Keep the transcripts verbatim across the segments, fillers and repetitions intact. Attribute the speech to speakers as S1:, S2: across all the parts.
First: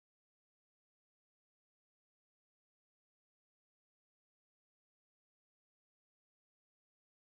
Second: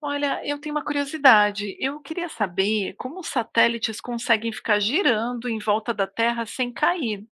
S1: Olha, eu tenho uma curiosidade. Eu queria saber como os satélites conseguem ficar girando em volta da Terra sem cair.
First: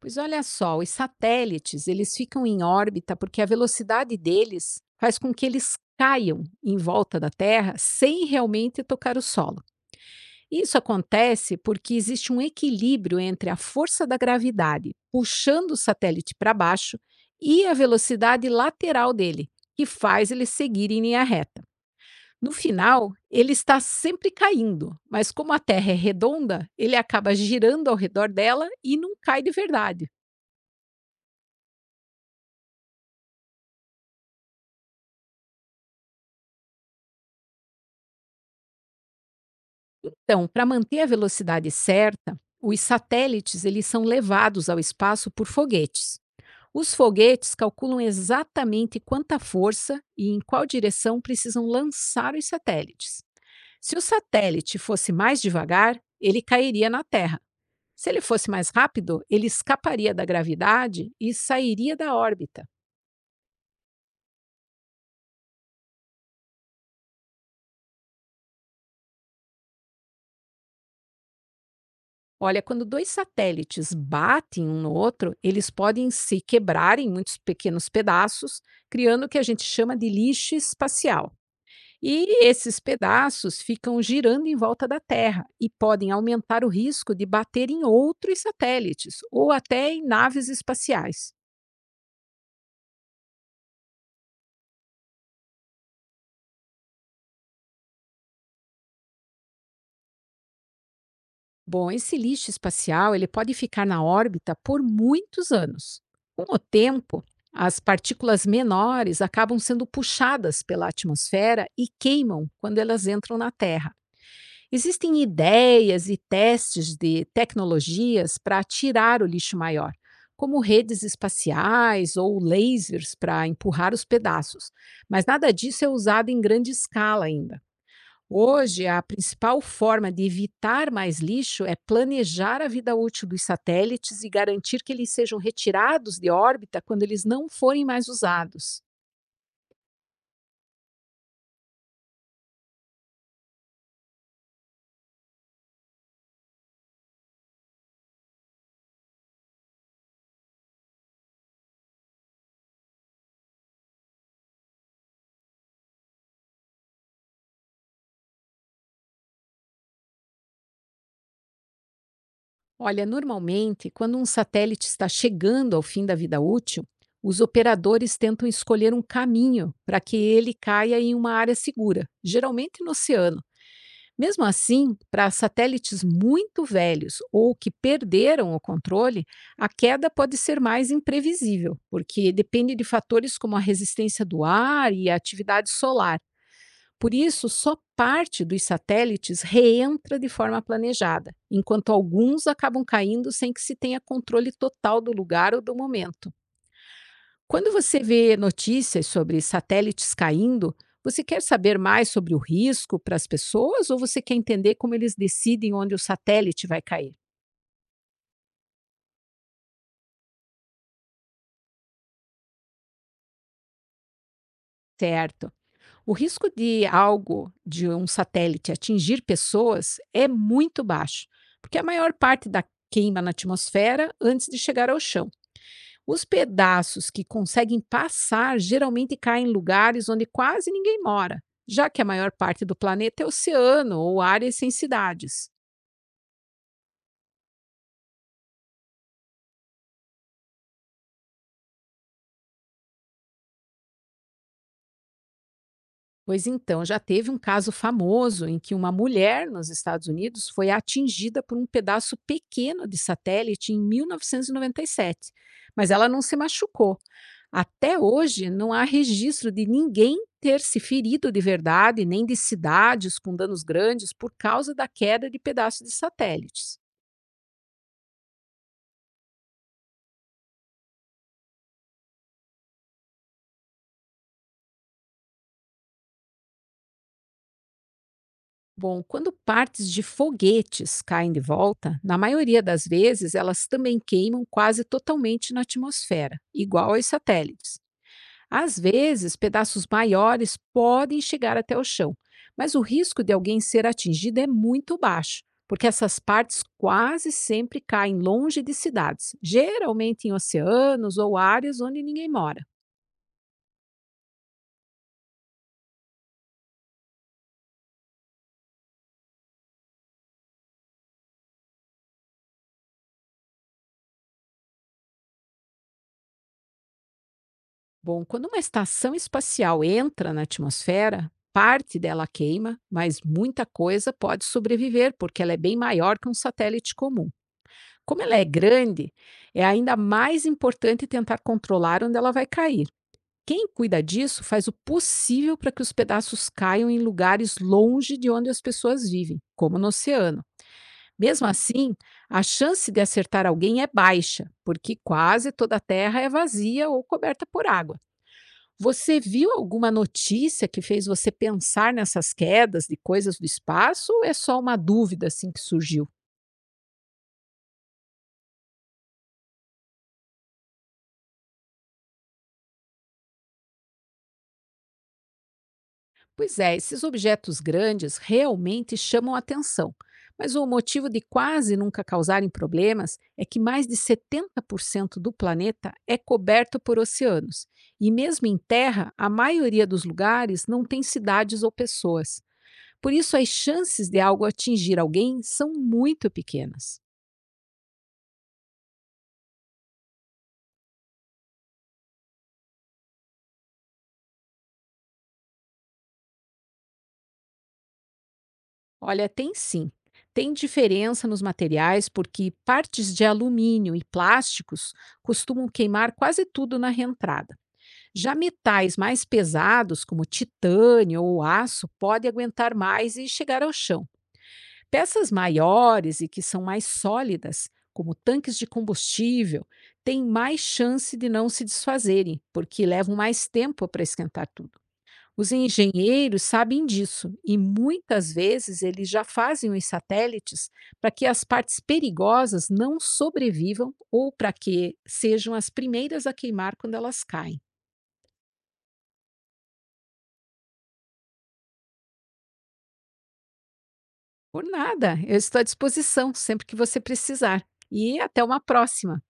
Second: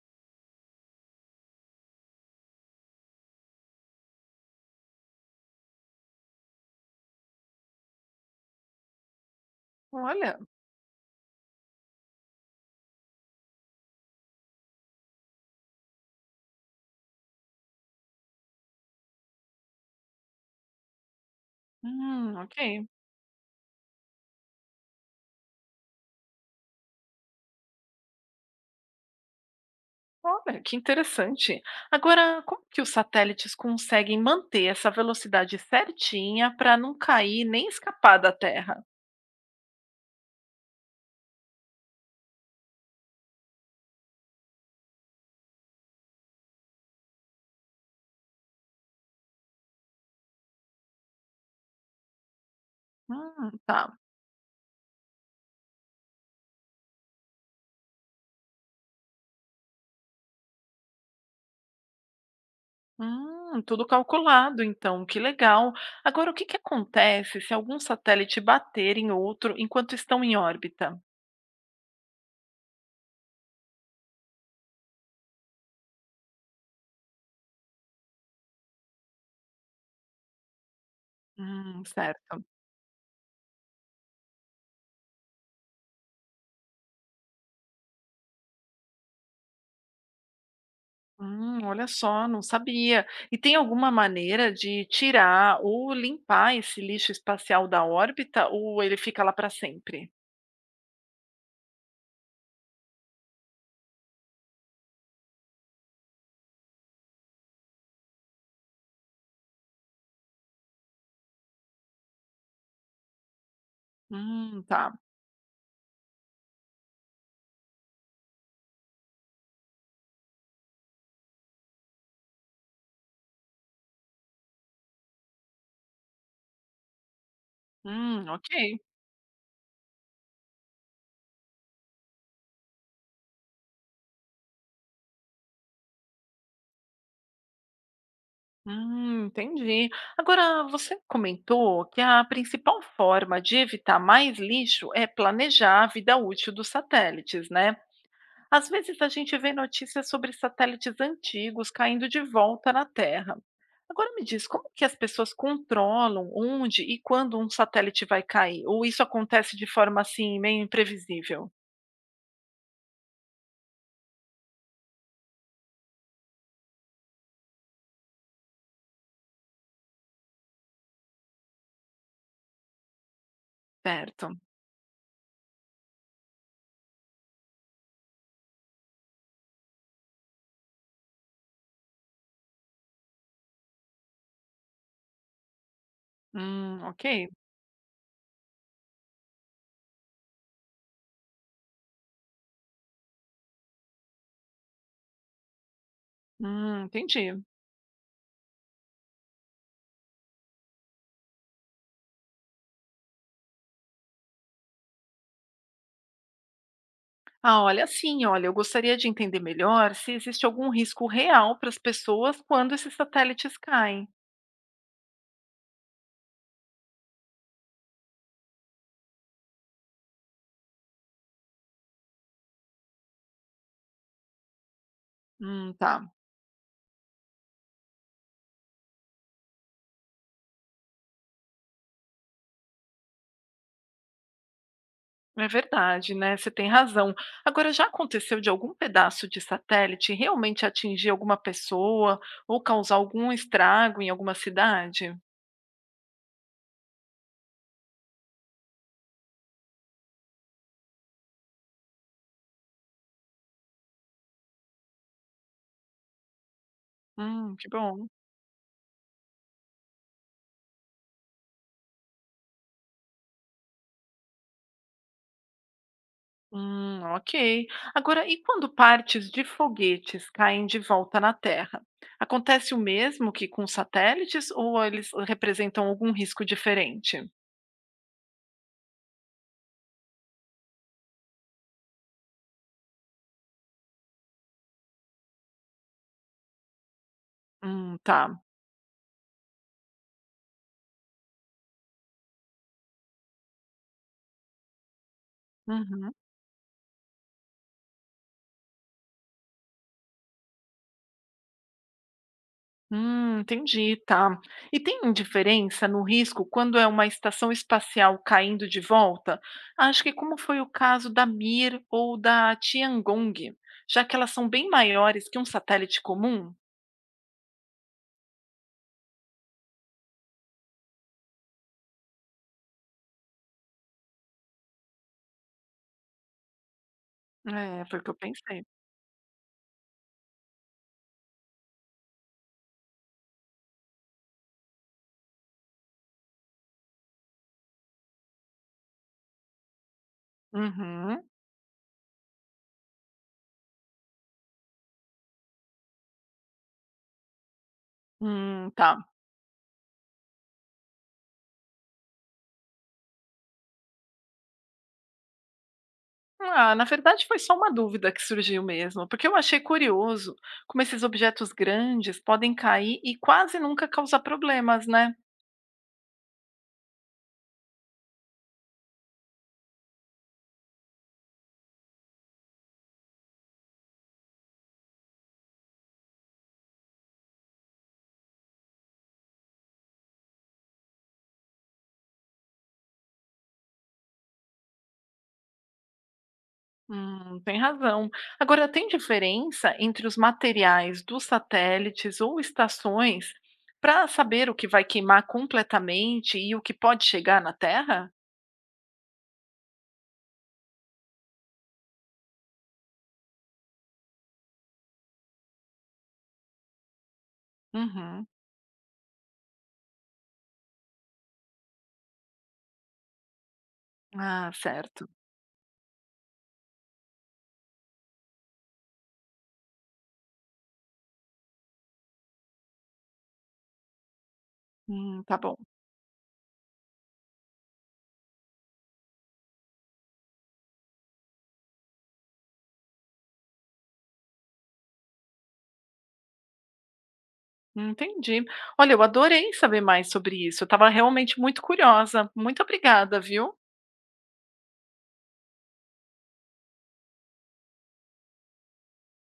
S2: Pois olha só, os satélites, eles ficam em órbita porque a velocidade deles faz com que eles caiam em volta da Terra sem realmente tocar o solo.
S1: Olha,
S2: Isso acontece porque existe um equilíbrio entre a força da gravidade puxando o satélite para baixo e a velocidade lateral dele, que faz ele seguir em linha reta.
S1: hum,
S2: No
S1: ok.
S2: final, ele está sempre caindo, mas como a Terra é redonda, ele acaba girando ao redor dela e não cai de verdade.
S1: Olha, que interessante. Agora, como que os satélites conseguem manter essa velocidade certinha para não cair nem escapar da Terra?
S2: Então, para manter a velocidade certa, os satélites eles são levados ao espaço por foguetes. Os foguetes calculam exatamente quanta força e em qual direção precisam lançar os satélites.
S1: Hum, tá.
S2: Se o satélite fosse mais devagar, ele cairia na Terra. Se ele fosse mais rápido, ele escaparia da gravidade e sairia da órbita.
S1: Hum, tudo calculado, então, que legal. Agora, o que que acontece se algum satélite bater em outro enquanto estão em órbita?
S2: Olha, quando dois satélites batem um no outro, eles podem se quebrar em muitos pequenos pedaços, criando o que a gente chama de lixo espacial.
S1: Hum, certo.
S2: E esses pedaços ficam girando em volta da Terra e podem aumentar o risco de bater em outros satélites ou até em naves espaciais.
S1: Hum, olha só, não sabia. E tem alguma maneira de tirar ou limpar esse lixo espacial da órbita ou ele fica lá para sempre?
S2: Bom, esse lixo espacial ele pode ficar na órbita por muitos anos. Com o tempo, as partículas menores acabam sendo puxadas pela atmosfera e queimam quando elas entram na Terra.
S1: Hum, tá.
S2: Existem ideias e testes de tecnologias para tirar o lixo maior, como redes espaciais ou lasers para empurrar os pedaços, mas nada disso é usado em grande escala ainda.
S1: Hum, ok.
S2: Hoje, a principal forma de evitar mais lixo é planejar a vida útil dos satélites e garantir que eles sejam retirados de órbita quando eles não forem mais usados.
S1: Hum, entendi. Agora, você comentou que a principal forma de evitar mais lixo é planejar a vida útil dos satélites, né? Às vezes a gente vê notícias sobre satélites antigos caindo de volta na Terra. Agora me diz, como que as pessoas controlam onde e quando um satélite vai cair? Ou isso acontece de forma assim, meio imprevisível?
S2: Olha, normalmente, quando um satélite está chegando ao fim da vida útil, os operadores tentam escolher um caminho para que ele caia em uma área segura, geralmente no oceano.
S1: Certo.
S2: Mesmo assim, para satélites muito velhos ou que perderam o controle, a queda pode ser mais imprevisível, porque depende de fatores como a resistência do ar e a atividade solar.
S1: Hum, ok.
S2: Por isso, só parte dos satélites reentra de forma planejada, enquanto alguns acabam caindo sem que se tenha controle total do lugar ou do momento.
S1: Hum, entendi.
S2: Quando você vê notícias sobre satélites caindo, você quer saber mais sobre o risco para as pessoas ou você quer entender como eles decidem onde o satélite vai cair?
S1: Ah, olha, sim, olha, eu gostaria de entender melhor se existe algum risco real para as pessoas quando esses satélites caem.
S2: Certo. O risco de algo, de um satélite atingir pessoas é muito baixo, porque a maior parte da queima na atmosfera antes de chegar ao chão.
S1: Hum, tá.
S2: Os pedaços que conseguem passar geralmente caem em lugares onde quase ninguém mora, já que a maior parte do planeta é oceano ou áreas sem
S1: É
S2: cidades.
S1: verdade, né? Você tem razão. Agora, já aconteceu de algum pedaço de satélite realmente atingir alguma pessoa ou causar algum estrago em alguma cidade?
S2: Pois então, já teve um caso famoso em que uma mulher nos Estados Unidos foi atingida por um pedaço pequeno de satélite em mil novecentos e noventa e sete, mas ela não se machucou.
S1: Hum, que
S2: Até
S1: bom.
S2: hoje, não há registro de ninguém ter se ferido de verdade, nem de cidades com danos grandes por causa da queda de pedaços de satélites.
S1: Hum, ok. Agora, e quando partes de foguetes caem de volta na Terra? Acontece o mesmo que com satélites ou eles representam algum risco diferente?
S2: Bom, quando partes de foguetes caem de volta, na maioria das vezes elas também queimam quase totalmente na atmosfera, igual aos satélites.
S1: Hum, tá.
S2: Às vezes, pedaços maiores podem chegar até o chão, mas o risco de alguém ser atingido é muito baixo, porque
S1: Uhum.
S2: essas partes quase sempre caem longe de cidades, geralmente em oceanos ou áreas onde ninguém mora.
S1: Hum, entendi, tá. E tem diferença no risco quando é uma estação espacial caindo de volta? Acho que como foi o caso da Mir ou da Tiangong, já que elas são bem maiores que um satélite comum?
S2: Bom, quando uma estação espacial entra na atmosfera, parte dela queima, mas muita coisa pode sobreviver, porque ela é bem maior que um satélite comum.
S1: É, foi o que eu
S2: Como ela é
S1: pensei.
S2: grande, é ainda mais importante tentar controlar onde ela vai cair. Quem cuida disso faz o possível para que os pedaços caiam em lugares longe de onde as pessoas vivem, como no oceano.
S1: Uhum.
S2: Mesmo assim, a chance de acertar alguém é baixa, porque quase toda a terra é vazia ou coberta por água.
S1: Hum, tá.
S2: Você viu alguma notícia que fez você pensar nessas quedas de coisas do espaço ou é só uma dúvida assim que surgiu?
S1: Ah, na verdade foi só uma dúvida que surgiu mesmo, porque eu achei curioso como esses objetos grandes podem cair e quase nunca causar problemas, né?
S2: Pois é, esses objetos grandes realmente chamam a atenção, mas o motivo de quase nunca causarem problemas é que mais de setenta por cento do planeta é coberto por oceanos, e mesmo em terra, a maioria dos lugares não tem cidades ou pessoas. Por isso, as chances de algo atingir alguém são muito pequenas.
S1: Hum, tem razão. Agora, tem diferença entre os materiais dos satélites ou estações para saber o que vai queimar completamente e o que pode chegar na Terra?
S2: Olha, tem sim. Tem diferença nos materiais porque partes de alumínio e plásticos costumam queimar quase tudo na reentrada.
S1: Uhum.
S2: Já metais mais pesados, como titânio ou aço, podem aguentar mais e chegar ao chão.
S1: Ah, certo.
S2: Peças maiores e que são mais sólidas, como tanques de combustível, têm mais chance de não se desfazerem, porque levam mais tempo para esquentar tudo.
S1: Hum, tá
S2: Os
S1: bom.
S2: engenheiros sabem disso e muitas vezes eles já fazem os satélites para que as partes perigosas não sobrevivam ou para que sejam as primeiras a queimar quando elas caem.
S1: Entendi. Olha, eu adorei saber mais sobre isso. Eu estava realmente muito curiosa. Muito obrigada, viu?
S2: Por nada, eu estou à disposição sempre que você precisar. E até uma próxima!